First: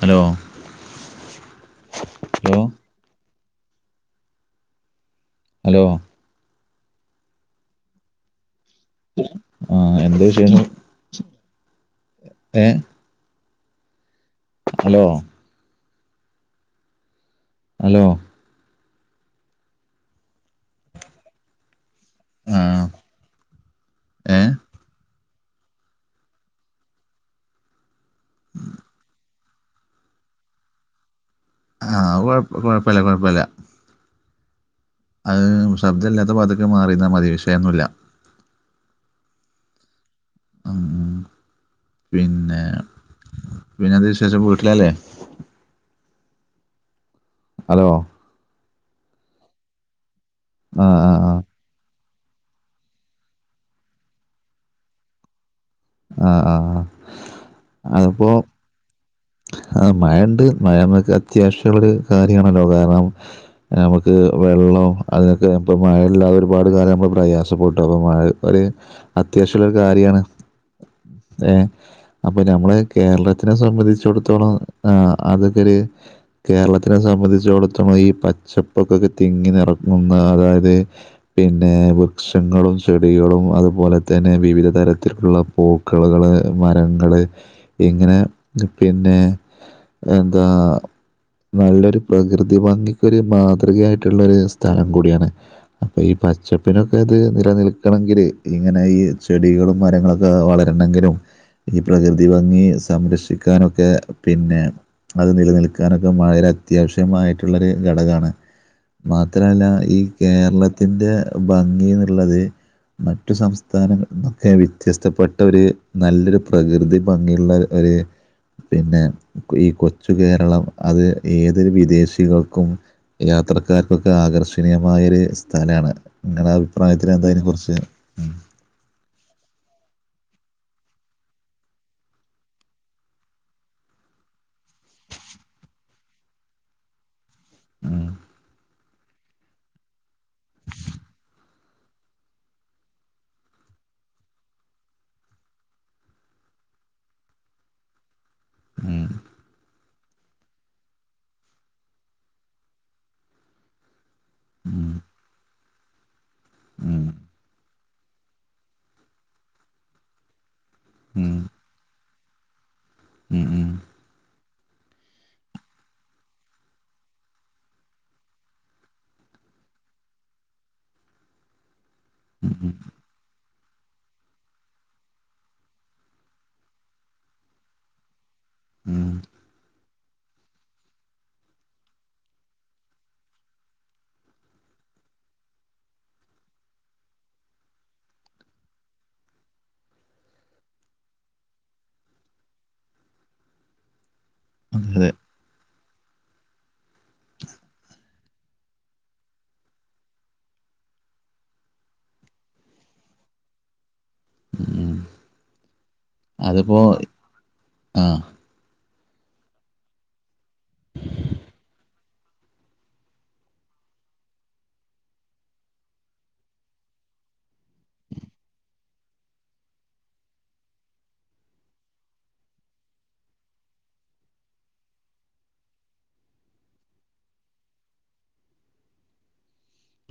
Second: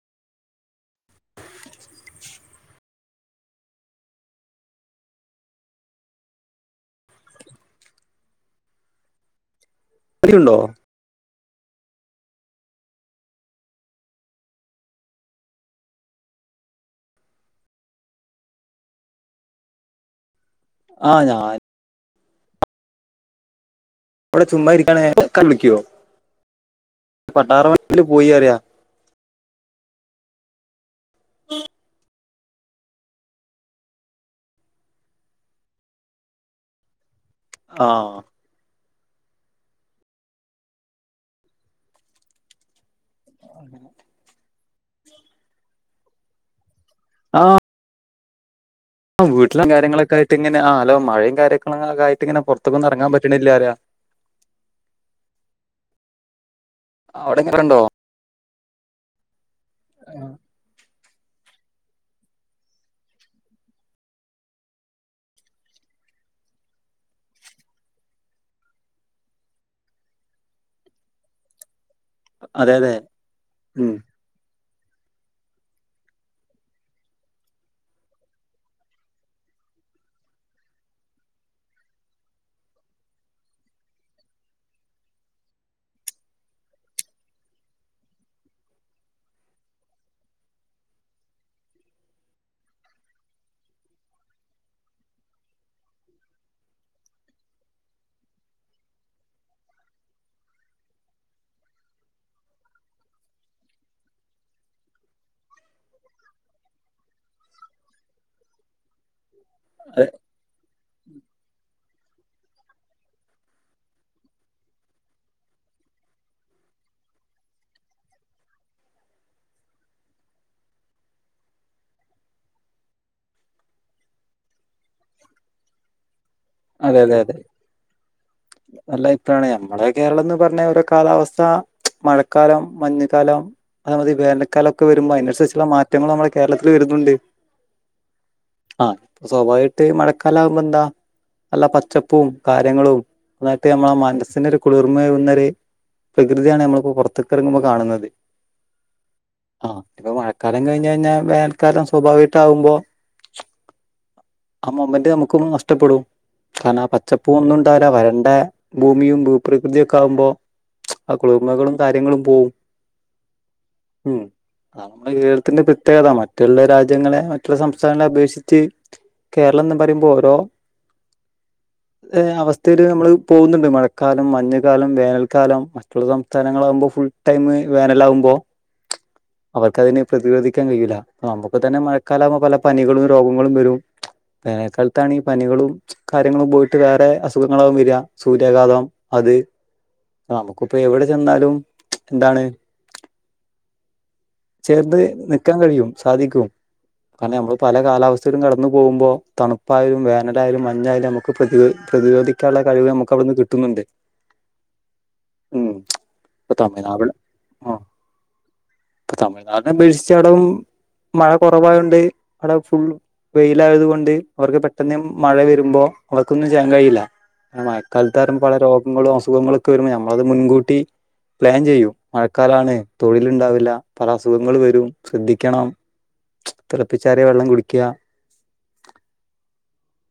Hello ലോ hello എന്ത് വിഷയം അവധിയുണ്ടോ ഏ ഹലോ ഹലോ ആ ഞാൻ ആ ഏ അവിടെ ചുമ്മാ ഇരിക്കാണേ [unintelligible] വെക്കോ പട്ടാറ വണ്ടീല് പോയീ അറിയ ആ അത് കൊഴപ്പ കൊഴപ്പല്ല കൊഴപ്പല്ല അഹ് ശബ്ദം ഇല്ലാത്ത ഭാത്ത്ക്ക് മാറിന്നാ മതിയേ ആ ഉം ഉം പിന്നെ പിന്നെ എന്ത് വിശേഷം പോ ട്ട്ലല്ലേ അലോ ആ വീട്ടിലെ കാര്യങ്ങളൊക്കെ ആയിട്ട് ഇങ്ങനെ ആ ഹലോ മഴയും കാര്യക്കങ്ങ [unintelligible] ഇങ്ങനെ പൊർത്ത്ക്കൊന്നും അർങ്ങാൻ പറ്റ്ണ്ല്ല അറിയാ അ ആ ആ ആ അവിടെക്കെണ്ടോ ആ മഴണ്ട് മഴ നമ്മക്ക് അത്യാവശ് [unintelligible] കാര്യാണല്ലോ കാരണം നമുക്ക് വെള്ളം അതിനൊക്കെ ഇപ്പം മഴയില്ലാതെ ഒരുപാ ഒരു കാലം നമ്മള് പ്രയാസപെട്ടപ്പൊ മഴ ഒര് അത്യാവശ്യള്ള ഒരു കാര്യാണ്. ഏ അപ്പൊ അതെ ഞമ്മള് അതെ കേരളത്തിനെ ഉം സംബന്ധിച്ചോട്‌ത്തോളം ആ അതൊക്കെ ഒര് കേരളത്തിനെ സംബന്ധിച്ച [unintelligible] പച്ചപ്പൊക്കൊക്കെ തിങ്ങി നിറങ്ങുന്ന അതായത് പിന്നെ വൃക്ഷങ്ങളും ചെടികളും അതുപോലെ തന്നെ വിവിധ തരത്തിലുള്ള പൂക്കളുകള് മരങ്ങള് ഇങ്ങനെ പിന്നെ എന്താ നല്ലൊരു പ്രകൃതി ഭംഗിക്ക് ഒരു മാതൃകയായിട്ടുള്ള ഒരു സ്ഥലം കൂടിയാണ് അപ്പൊ ഈ പച്ചപ്പിനൊക്കെ ഇത് നിലനിൽക്കണങ്കില് ഇങ്ങനെ ഈ ചെടികളും മരങ്ങളൊ വളരണെങ്കിലും ഈ പ്രകൃതി ഭംഗി സംരക്ഷിക്കാനൊക്കെ പിന്നെ അത് നിലനിൽക്കാനൊക്കെ മഴര അത്യാവശ്യമായിട്ടുള്ളരു ഘടകാണ്. മാ ത്രല്ല ഈ അതെ കേരള ത്തിന്റെ ഭംഗി എന്നുള്ളത് മറ്റു സംസ്ഥാനങ്ങളന്നൊക്കെ വി വ്യത്യസ്ഥപ്പെട്ടര് നല്ലൊരു പ്രകൃതി ഭംഗിയുള്ള ഒര് പിന്നെ ഈ കൊച്ചു കേരളം അത് ഏതൊരു വിദേശികൾക്കും യാത്രക്കാർക്കൊക്കെ ആകർഷണീയമായൊ ഒരു സ്ഥലമാണ് നിങ്ങളുടെ അഭിപ്രായത്തി എന്ത അതിനെ കുറിച്ച് ഉം അല്ല ഇപ്പോഴാണ് ഞമ്മടെ കേരളം എന്ന് പറഞ്ഞ ഓരോ കാലാവസ്ഥ മഴക്കാലം, മഞ്ഞ്ക്കാലം, അതേമാതിരി വേനൽക്കാലം ക്കെ വരുമ്പം അയ്നൻസർച്ചുള്ള മാറ്റങ്ങളും നമ്മുടെ കേരളത്തിൽ വെരു നുണ്ട് ഉം ആ സ്വഭാവമായിട്ട് മഴക്കാല ആവുമ്പോ എന്താ നല്ല പച്ചപ്പും കാര്യങ്ങളും ന്നായിട്ട് നമ്മളെ മനസ്സിനൊ ഒരു കുളിർമരുന്നഒരു പ്രകൃതിയാണ് നമ്മളിപ്പോ പുറത്തക്കിറങ്ങുമ്പോൾ കാണുന്നത് ഉം ആ ഇപ്പൊ മഴക്കാലം കഴിഞ്ഞ കഴിഞ്ഞാൽ വേനൽക്കാലം സ്വാഭാവികട്ടാ ആവുമ്പോ ആ ഉം മെമ്മന്റ് നമുക്ക് നഷ്ടപ്പെടും കാരണം ആ ഉം പച്ചപ്പൂ ഒന്നും ഇണ്ടാല വരണ്ട നടെ ഭൂമിയും ഭൂപ്രകൃതിയ ഒക്കെ ആകുമ്പോ ഉം ആ ഉം കുളിർമകളും കാര്യങ്ങളും പോകും ഉം ഉം അതാണ് നമ്മുടെ കേരളത്തിന്റെ പ്രത്യേകത മറ്റുള്ള രാജ്യങ്ങളെ മറ്റുള്ള സംസ്ഥാനങ്ങളെ അപേക്ഷിച്ച് കേരളം എന്ന് പറയുമ്പോ ഓരോ ഉം അവസ്ഥയിയില് നമ്മള് പോകുന്നുണ്ട് മഴക്കാലം മഞ്ഞ കാലം വേനൽക്കാലം മറ്റുള്ള സംസ്ഥാനങ്ങളൾ ആകുമ്പോൾ ഫുൾ ടൈം വേനല് ആകുമ്പോൾ ഉം ഉം അവർക്ക് അതിന് പ്രതിരോധിക്കാൻ കഴിയില്ല നമുക്ക് തന്നെ മഴക്കാല ആക്പോ പല പനികളും രോഗങ്ങളും വരും വേനക്കാലത്താണ് പനികളും കാര്യങ്ങളും പോയിട്ട് വേറെ അസുഖങ്ങളാകും വരിക സൂര്യാഘാതം അത് നമുക്കിപ്പോ എവിടെ ചെന്നാലും എന്താണ് ചേർന്ന് അതെ നിക്കാൻ കഴിയും സാധിക്കും കാരണം നമ്മൾ പല കാലാവസ്ഥയിലും കടന്നു പോകുമ്പോ തണുപ്പായാലും വേനലായാലും മഞ്ഞായാലും നമുക്ക് പ്രതിക പ്രതിരോധിക്കാനുള്ള കഴിവ് നമുക്ക് അവിടുന്ന് കിട്ടുന്നുണ്ട് ഉ ഉം ഇപ്പൊ അതിപ്പോ തമിഴ്നാട് ആ ഇപ്പൊ തമിഴ്നാടിനെ അപേക്ഷിച്ചടവും മഴ കുറവായതുകൊണ്ട് അവിടെ ഫുൾ വെയിലയത് കൊണ്ട് അവർക്ക് പെട്ടെന്ന് മഴ വരുമ്പോ അവക്കൊന്നും ചെയ്യാൻ കഴിയി കൽത്താരം പല രോഗങ്ങളും അസുഖങ്ങളൊക്കെ വരുമ്പോൾ നമ്മളത് മുൻകൂട്ടി പ്ലാൻ ചെയ്യൂ മഴക്കാലാണ് തൊഴിലുണ്ടാവില്ല പല അസുഖങ്ങൾ വരും ശ്രദ്ധിക്കണം തിളപ്പിച്ചറിയ വെള്ളം കുടിക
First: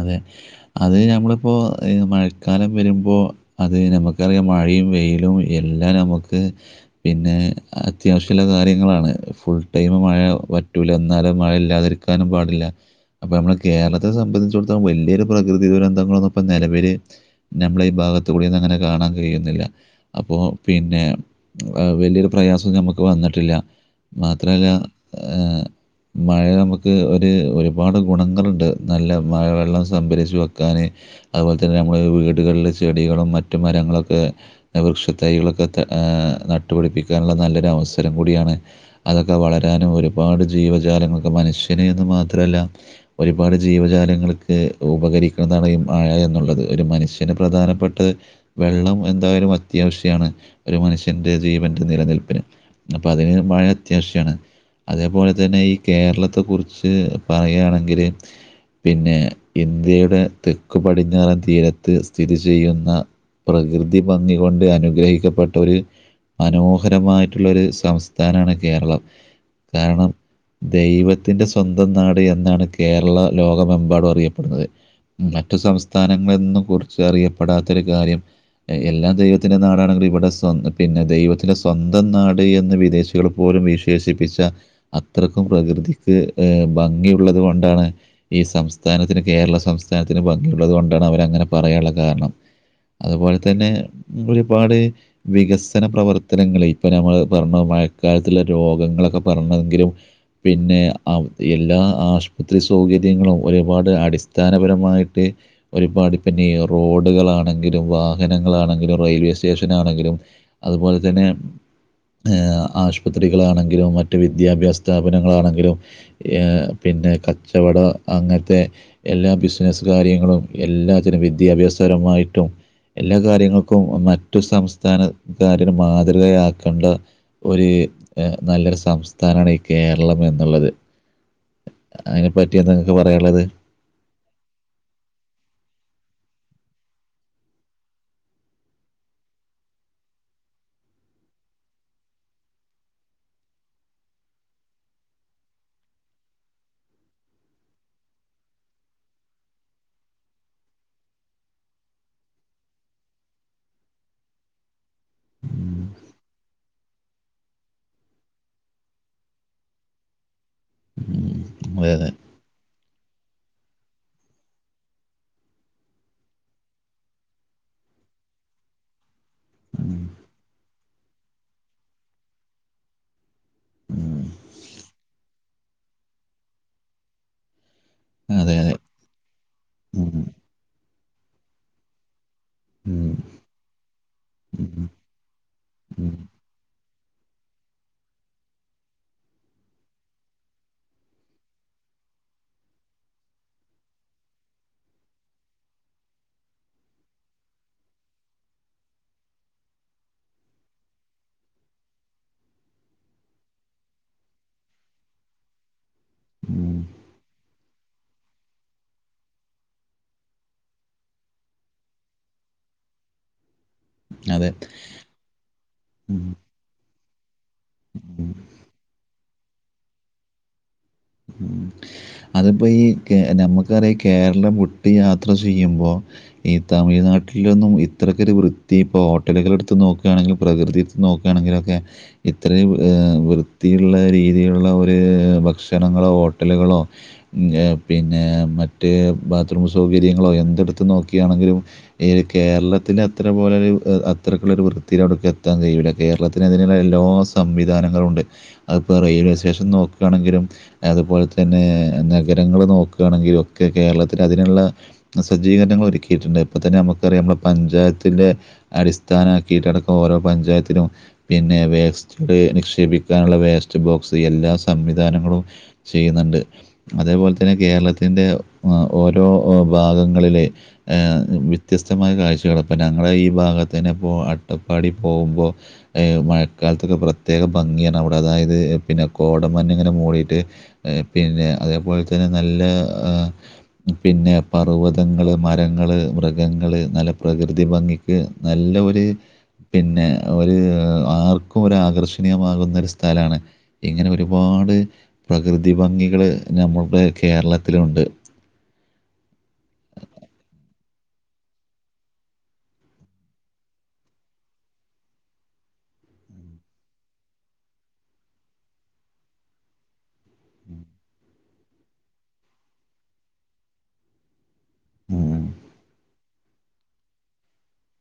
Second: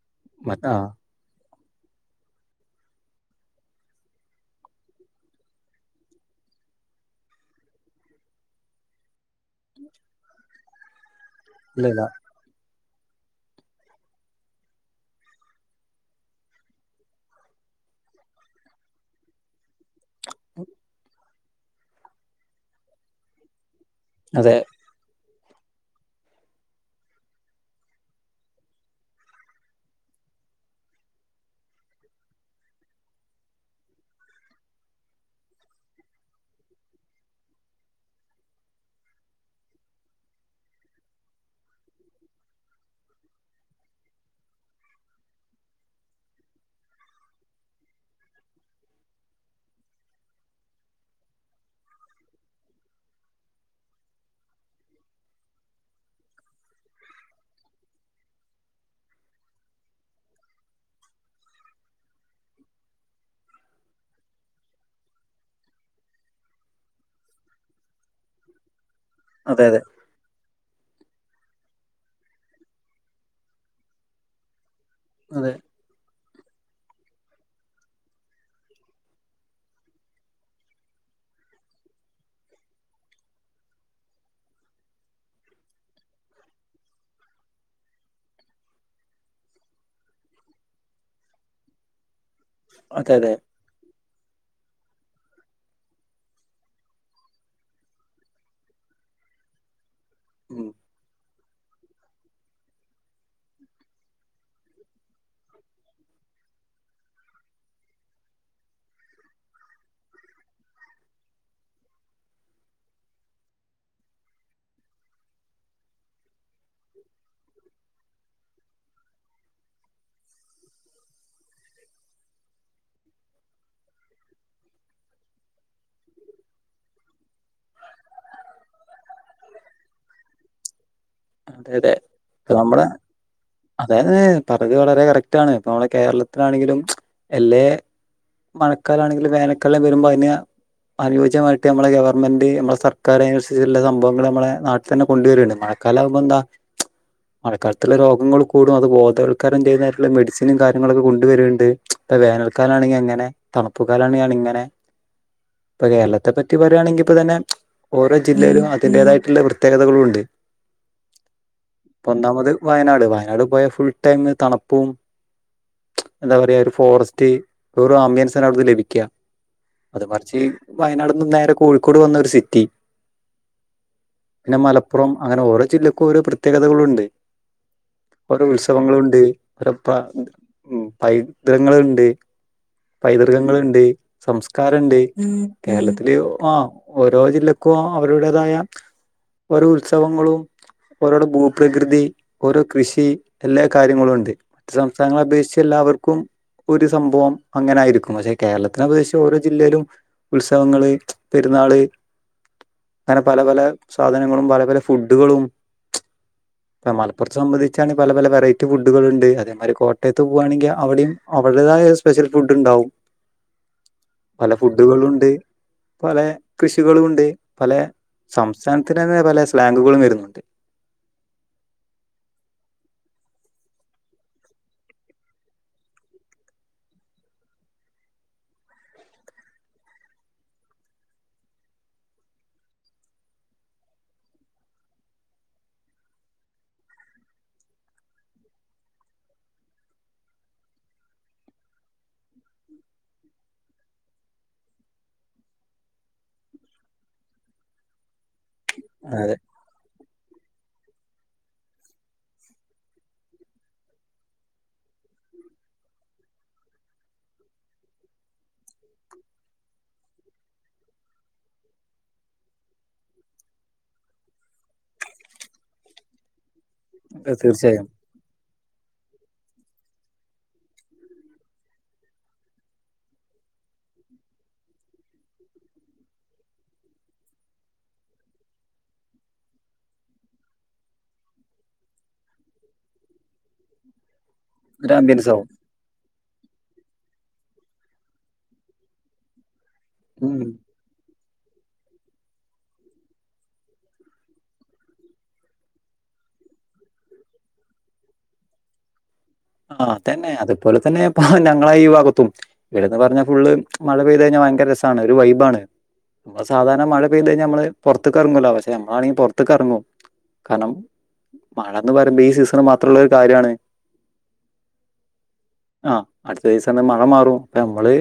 അതെ മറ്റ ആ അത് നഞമ്മളിപ്പോ അത് മഴക്കാലം വരുമ്പോൾ അത് നമുക്കറിയാം മഴയും വെയിലും എല്ലാം നമുക്ക് പിന്നെ അത്യാവശ്യമുള്ള കാര്യങ്ങളാണ് ഫുൾ ടൈം മഴ പറ്റൂല എന്നാലും ഇല്ലല്ല മഴയില്ലാതിരിക്കാനും പാടില്ല അപ്പൊ നമ്മള് കേരളത്തെ സംബന്ധിച്ചടത്തേ ഇ വലിയൊരു പ്രകൃതി ദുരന്തങ്ങളൊന്നും ഇപ്പോ നിലവൽ നമ്മള ഈ ഭാഗത്ത കൂടെന്ന അങ്ങനെ കാണാൻ കഴിയുന്നില്ല അപ്പോ പിന്നെ വലിയൊരു പ്രയാസം ഞമ്മുക്ക് വന്നിട്ടില്ല അതെ മാത്രല്ല മഴ നമുക്ക് ഒരു ഒരുപാട് ഗുണങ്ങളുണ്ട് നല്ല മഴ വെള്ളം സംഭരിച്ചച്ച് വെക്കാാന് അതുപോലെ തന്നെ നമ്മുടെ വീടുകളില് ചെടികളും മറ്റു മരങ്ങളൊക്കെ വൃക്ഷ തൈകളൊക്കെ ആ നട്ടുപടിപ്പിക്കാനുള്ള നല്ലൊരു അവസരം കൂടിയാണ് അതൊക്കെ ക്കെ വളരാനും ഒരുപാട് ജീവജാലങ്ങളൊക്കെ മനുഷ്യന്ന്ന് മാത്രമല്ല ഒരുപാട് ജീവജാലങ്ങ ഉപകരിക്കുന്നതാണ് ഈ മഴ എന്നുള്ളത് ഒരു മനുഷ്യന് പ്രധാനപ്പെട്ട വെള്ളം എന്തായാലും അത്യാവശ്യമാണ് ഒരു മനുഷ്യറെ ജീവൻന്റെ നിലനിൽപ്പന് അപ്പൊ അതിന് മഴ അത്യാവശ്യമാണ് അതേപോലെ തന്നെ ഈ കേരളത്തെ കുറിച്ച് പറയയാണെങ്കില് പിന്നെ ഇന്ത്യയുടെ തെക്കു പടിഞ്ഞാറൻ തീരത്ത് സ്ഥിതി ചെയ്യുന്ന പ്രകൃതി ഭംഗി കൊണ്ട് അനുഗ്രഹിക്കപ്പെട്ടോര് മനോഹരമായിട്ടുള്ളൊരു സം. താനാണ് കേരളം. അതെ അതെ കാരണം. ദൈവത്തിന്റെ സ്വന്തം നാട് എന്നാണ് കേരള ലോകമെമ്പാടും അറിയപ്പെടുന്നത്. അതെ മറ്റു സംസ്ഥാനങ്ങളിൽ നിന്നും കുറിച്ച് അറിയപ്പെടാത്ത ഒരു കാര്യം. എല്ലാ ദൈവത്തിന്റെ നാടാണെങ്കിലും. ഇവിടെ സ്വന്തം പിന്നെ ദൈവത്തിന്റെ സ്വന്തം നാട് എന്ന് വിദേശികൾ പോലും. വിശേഷിപ്പിച്ച അത്രയ്ക്കും പ്രകൃതിക്ക് ഏ ഭംഗിയള്ളത്കൊണ്ടാണ്. ഈ സംസ്ഥാനത്തിന് കേരള സംസ്ഥാനത്തിന് കേരള സംസ്ഥാനത്തിന് ഭംഗിയുള്ളത് കൊണ്ടാണ് അവരങ്ങനെ പറയാനുള്ള കാരണം. അതെ അതെ അതുപോലെ തന്നെ ഒരു. ഒരുപാട് വികസന പ്രവർത്തനങ്ങൾ. ഇപ്പൊ നമ്മൾ പറഞ്ഞ മഴക്കാലത്തുള്ള രോഗങ്ങളൊക്കെ പറഞ്- ഉം പിന്നെ എല്ലാ ആശുപത്രി സൗകര്യ. ങ്ങളും ഒരുപാട് അടിസ്ഥാനപരമായിട്ട് ഒരുപാട് പിന്നെ റോഡുകളാണെങ്കിലും. വാഹനങ്ങളാണെങ്കിലും റെയിൽവേ സ്റ്റേഷനാണെങ്കിലും അതുപോലെ തന്നെ. ഏ, ആശുപത്രികളാണെങ്കിലും. മറ്റ് വിദ്യാഭ്യാസ സ്ഥാപനങ്ങളാണെങ്കിലും. ഏ പിന്നെ കച്ചവട, അങ്ങനത്തെ എല്ലാ ബിസിനസ്സ് കാര്യങ്ങളും എല്ലാത്തിനും വിദ്യാഭ്യാസപരമായിട്ടും എല്ലാ കാര്യങ്ങൾക്കും മറ്റു സംസ്ഥാനക്കാരനു മാതൃകയാക്കേണ്ട ഒരു നല്ലൊരു സംസ്ഥാനാണ് ഈ കേരളം എന്നുള്ളത്. അതെ, അതെ, ഇപ്പ അതിനെപ്പറ്റി എന്താ നമ്മള നിങ്ങൾക്ക് പറയാനുള്ളത് അതായത് പറതി വളരെ കറക്റ്റ്ആണ് ഇപ്പ നമ്മള കേര, കേരളത്തിലാണെങ്കിലും. എല്ലേ മഴക്കാല ആണെങ്കിലും വേനൽക്കാലം വരുമ്പോ അതിനെ. അനുയോജ്യമായിട്ട് നമ്മെളെ ഗവൺമെന്റ് നമ്മളെ സർക്കാർ അതിനനുസരിച്ചുള്ള സംഭവങ്ങൾ നമ്മളെ നാട്ടിൽ തന്നെ കൊണ്ടുവരാണ്. മഴക്കാലം ആവുമ്പോ, ബന്ത, മഴക്കാലത്തുള്ള രോഗങ്ങൾ കൂടും. അത് ബോധവൽക്കരണം ചെയ്യുന്നതായിട്ടുള്ള മെഡിസിനും കാര്യങ്ങളൊക്കെ കൊണ്ടുവരിൻ ട്. ഇപ്പൊ വേനൽക്കാലാണെങ്കിൽ എങ്ങനെ തണുപ്പു കാലാണെങ്കിലിങ്ങനെ. ഇപ്പൊ കേരളത്തെ പറ്റി പറയയാണെങ്കിൽ ഇപ്പ തന്നെ ഓരോ ജില്ലയിലും അതിന്റേതായിട്ടുള്ള പ്രത്യേകതകളും ഉണ്ട്. [inaudible] അതെ അതെ ഇപ്പൊന്നാമത് വയനാട് വയനാട് പോയ ഫുൾ ടൈം തണുപ്പും. എന്താ പറയാ ഒരു ഫോറസ്റ്റ്. ഒരു ആംബിയൻസാണ്‌ അവിടുന്ന്ലഭിക്യ. ഉം. അത് മറിച്ച് വയനാട്ന്ന് നേരെ കോഴിക്കോട് വന്ന ഒരു സിറ്റി. പിന്നെ മലപ്പുറം അങ്ങനെ ഓരോ ജില്ലക്കും ഓരോ പ്രത്യേകതകളുണ്ട്. ഓരോ അതെ അതെ ഉത്സവങ്ങളുണ്ട്. ഓരോ പ ഉം. പൈതൃങ്ങളുണ്ട്. ഉം. പൈതൃകങ്ങളുണ്ട്. ഉം. സംസ്കാരണ്ട്. കേരളത്തില് ഉം. ആ, ഓരോ ജില്ലക്കും. ഇപ്പൊ അവരുടേതായ ഓരോ ഉത്സവങ്ങളും. ഓരോടെ ഭൂപ്രകൃതി ഓരോ കൃഷി എല്ലാ കാര്യങ്ങളും ഉണ്ട്. മറ്റു സംസ്ഥാനങ്ങളെ അപേക്ഷിച്ചിള്ള. എല്ലാവർക്കും. ഇപ്പം ഒരു സംഭവം അങ്ങനായിരിക്കും. പക്ഷെ കേരളത്തിനെ അപേക്ഷിച്ച് ഓരോ ജില്ലയിലും ഉത്സവങ്ങള് വരും. നാള്, [inaudible] അങ്ങനെ പല പല സാധനങ്ങളും പല പല ഫുഡുകളും. [inaudible] ഇപ്പ മലപ്പുറത്തെ സംബന്ധിച്ചാണ് പല പല വെറൈറ്റി ഫുഡുകളുണ്ട്. അതേമാതിരി കോട്ടയത്ത് പോവാണെങ്കിൽ അവിടെയും. വരിടായ ഒരു സ്പെഷ്യൽ ഫുഡ്ണ്ടാവും. [inaudible] അതെ പല ഫുഡുകളുണ്ട്. പല ഉം. കൃഷികളുംമുണ്ട്. പല ഉം. സംസ്ഥാനത്തിന് തന്നെ പല സ്ലാങ്കുകളും വരുന്നുണ്ട്. [unintelligible] അതിപ്പോൾ ഈ നമുക്കറിയാം. കേരളം വിട്ട് യാത്ര ചെയ്യുമ്പോൾ ഈ തമിഴ്നാട്ടിലൊന്നും ഇത്രക്കൊരു വൃത്തി ഇപ്പോൾ ഹോട്ടലുകളെടുത്ത് നോക്കുകയാണങ്കിലും പ്രകൃതി എടുത്ത്നോക്കാണെങ്കിലും അത്. ഇത്രയും വൃത്തിയുള്ള രീതിയിലുള്ള ഒരു ഭക്ഷ ക്ഷണങ്ങളോ ഹോട്ടലുകളോ പിന്നെ മറ്റ് ബാത്ത്റൂം സൗകര്യങ്ങളോ എന്ത എടുത്ത് നോക്കാണെങ്കിലും ഈ കേരളത്തിൻ്റെ അത്രപോലൊരു അത്രയ്ക്കുള്ള വൃത്തി അവിടെയ്ക് എത്താൻ കഴിയും. ഇവിടെ കേരളത്തിന് അതിന് എല്ലാ സംവിധാനങ്ങളും ഉണ്ട് അതിപ്പോ റെയിൽവേ അതെ സ്റ്റേഷൻ നോക്കുകയാണെങ്കിലും അതുപോലെ തന്നെ നഗരങ്ങൾ നോക്കുകയാണെങ്കില ഒക്കെ കേരളത്തിൽ അതിനുള്ള സജ്ജീകരണങ്ങൾ ഒരുക്കിയിട്ടുണ്ട് ഇപ്പ തന്നെ നമുക്കറിയ നമ്മുടെ പഞ്ചായത്തിന്റെ അടിസ്ഥാനമാക്കിയിട്ടടക്കം ഓരോ പഞ്ചായത്തിനും പിന്നെ വേസ്റ്റ് നിക്ഷേപിക്കാനുള്ള വേസ്റ്റ് ബോക്സ് എല്ലാ സംവിധാനങ്ങളും ചെയ്യുന്നുണ്ട് അതേപോലെ തന്നെ തീർച്ചയായും കേരളത്തിന്റെ ഓരോ ഭാഗങ്ങളിലെ വ്യത്യസ്തമായ കാഴ്ച കിടപ്പം ഞങ്ങളുടെ ഈ ഭാഗത്തിന് ഇപ്പോ അട്ടപ്പാടി പോകുമ്പോൾ മഴക്കാലത്തൊക്കെ പ്രത്യേക ഭംഗിയാണ് അവിടെ അതായത് പിന്നെ കോടമഞ്ഞ് ഇങ്ങനെ മൂടിയിട്ട് പിന്നെ അതേപോലെ തന്നെ നല്ല പിന്നെ ഒരു ആംബിയൻസ് പർവ്വതങ്ങള് ആവും മരങ്ങള് മൃ ഗങ്ങള് നല്ല പ്രകൃതി ഭംഗിക്ക് നല്ല ഒരു പിന്നെ ഉം ഒരു ആർ ഒരാകർഷണീയമാകുന്ന ഒരു സ്ഥലമാണ് ഇങ്ങനെ ഒരുപാട് പ്രകൃതി ഭംഗികള് നമ്മളുടെ കേരളത്തിലുണ്ട്. ആഹ തന്നെ അതുപോലെ തന്നെ ഇപ്പ ഞങ്ങളെ ഈ ഭാഗത്തും ഇവിടെന്ന് പറഞ്ഞ ഫുള് മഴ പെയ്ത കഴിഞ്ഞ ഭയങ്കര രസാണ് ഒരു വൈബാണ്. നമ്മൾ സാധാരണ മഴ പെയ്തു കഴിഞ്ഞാൽ നമ്മള് പുറത്തക്ക് ഇറങ്ങുവലോ പക്ഷെ നമ്മളാണെങ്കി പുറത്തേക്ക് ഇറങ്ങും. കാരണം മഴന്ന് പറയുമ്പോ ഈ സീസണ മാത്രള്ള ഒരു കാര്യാണ്. ഉം. ആഹ അടുത്ത ദിവസം തന്നെ മഴ മാറും അപ്പൊ നമ്മള്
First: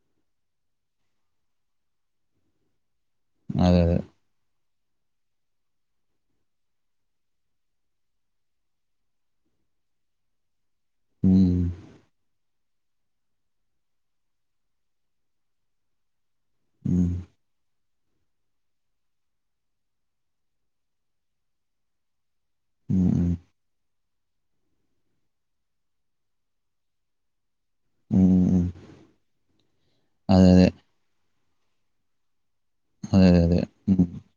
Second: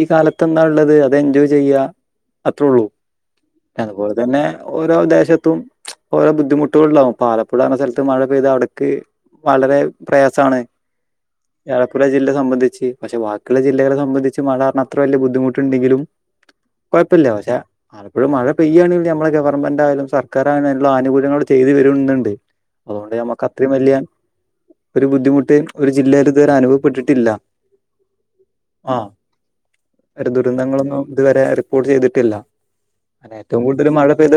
ഈ കാലത്ത് എന്താ ഉള്ളത് അത് എൻജോയ് ചെയ്യ അത്ര ഉള്ളൂ. അതെ അതെ അതുപോലെ തന്നെ ഓരോ ദേശത്തും ഓരോ ബുദ്ധിമുട്ടുകൾ ഉണ്ടാവും ആലപ്പുഴ എന്ന സ്ഥലത്ത് മഴ പെയ്ത അവിടക്ക് വളരെ പ്രയാസാണ്. ഉം. ആലപ്പുഴ ജില്ല സംബന്ധിച്ച് പക്ഷെ ബാക്കിയുള്ള ജില്ലകളെ സംബന്ധിച്ച് മഴ കാരണം അത്ര വലിയ ബുദ്ധിമുട്ടുണ്ടെങ്കിലും ഉം കൊയപ്പയില്ല പഷേ അപ്പോഴും മഴ പെയ്യയാണെങ്കിൽ മ്മെ ഗവൺമെന്റ ആയാലും സർക്കാരായാലും എല്ലാം ആനുകൂല്യങ്ങൾ ചെയ്തു വരുന്നുണ്ട്. ഉം അതുകൊണ്ട് ഉം മ്മക്ക് അത്രയും വല്യാ ഒരു ബുദ്ധിമുട്ട് ഒരു ജില്ലയിൽ ഇതുവരെ അനുഭവപ്പെട്ടിട്ടില്ല. ഉം ഉം ആ ഒരു അതെ അതെ ദുരന്തങ്ങളൊന്നും ഇതുവരെ റിപ്പോർട്ട് ചെയ്തിട്ടില്ല അതെ അ അതെ അതെ ഏറ്റവും കൂടുതൽ ഉം മഴ പെയ്ത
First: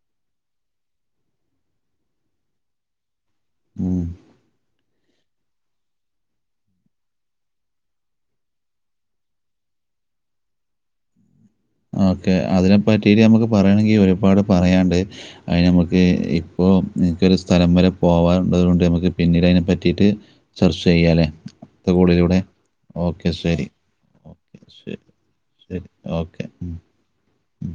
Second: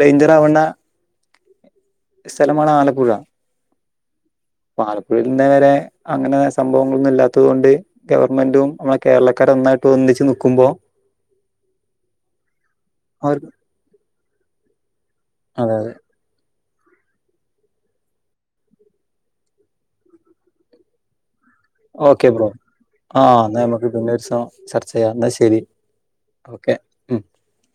ഡേഞ്ചർ ആവുന്ന സ്ഥലമാണ് ആലപ്പുഴ. ഉം ആലപ്പുഴയിൽ ഇന്നേ വരെ അങ്ങനെ സംഭവങ്ങളൊന്നും ഇല്ലാത്തത് കൊണ്ട് ഗവണ്മെന്റും നമ്മുടെ കേരള കാരും നന്നായിട്ട് ഒന്നിച്ച് നിക്കുമ്പോ [inaudible] ഓക്കെ അതിനെ പറ്റിട്ട് നമുക്ക് അവർക്ക് പറയണെങ്കിൽ ഒരുപാട് പറയാണ്ട് അതിന് അതെ അതെ നമുക്ക് ഈ അപ്പോ എനിക്കോരു സ്ഥലം വരെ പോവാറത് കൊണ്ട് നമുക്ക് പിന്നീട് അതിനെ പറ്റിട്ട് ചർച്ച ചെയ്യല്ലേ. അടുത്ത ഓക്കെ കോളിലൂടെ ബ്രോ ആ ഓക്കെ എന്നാ ശരി നമുക്ക് പിന്നെ ഒരു ഓ ദിവസം ചർച്ച ശരി ചെയ്യാം എന്നാ ശരി ഓക്കെ ഉം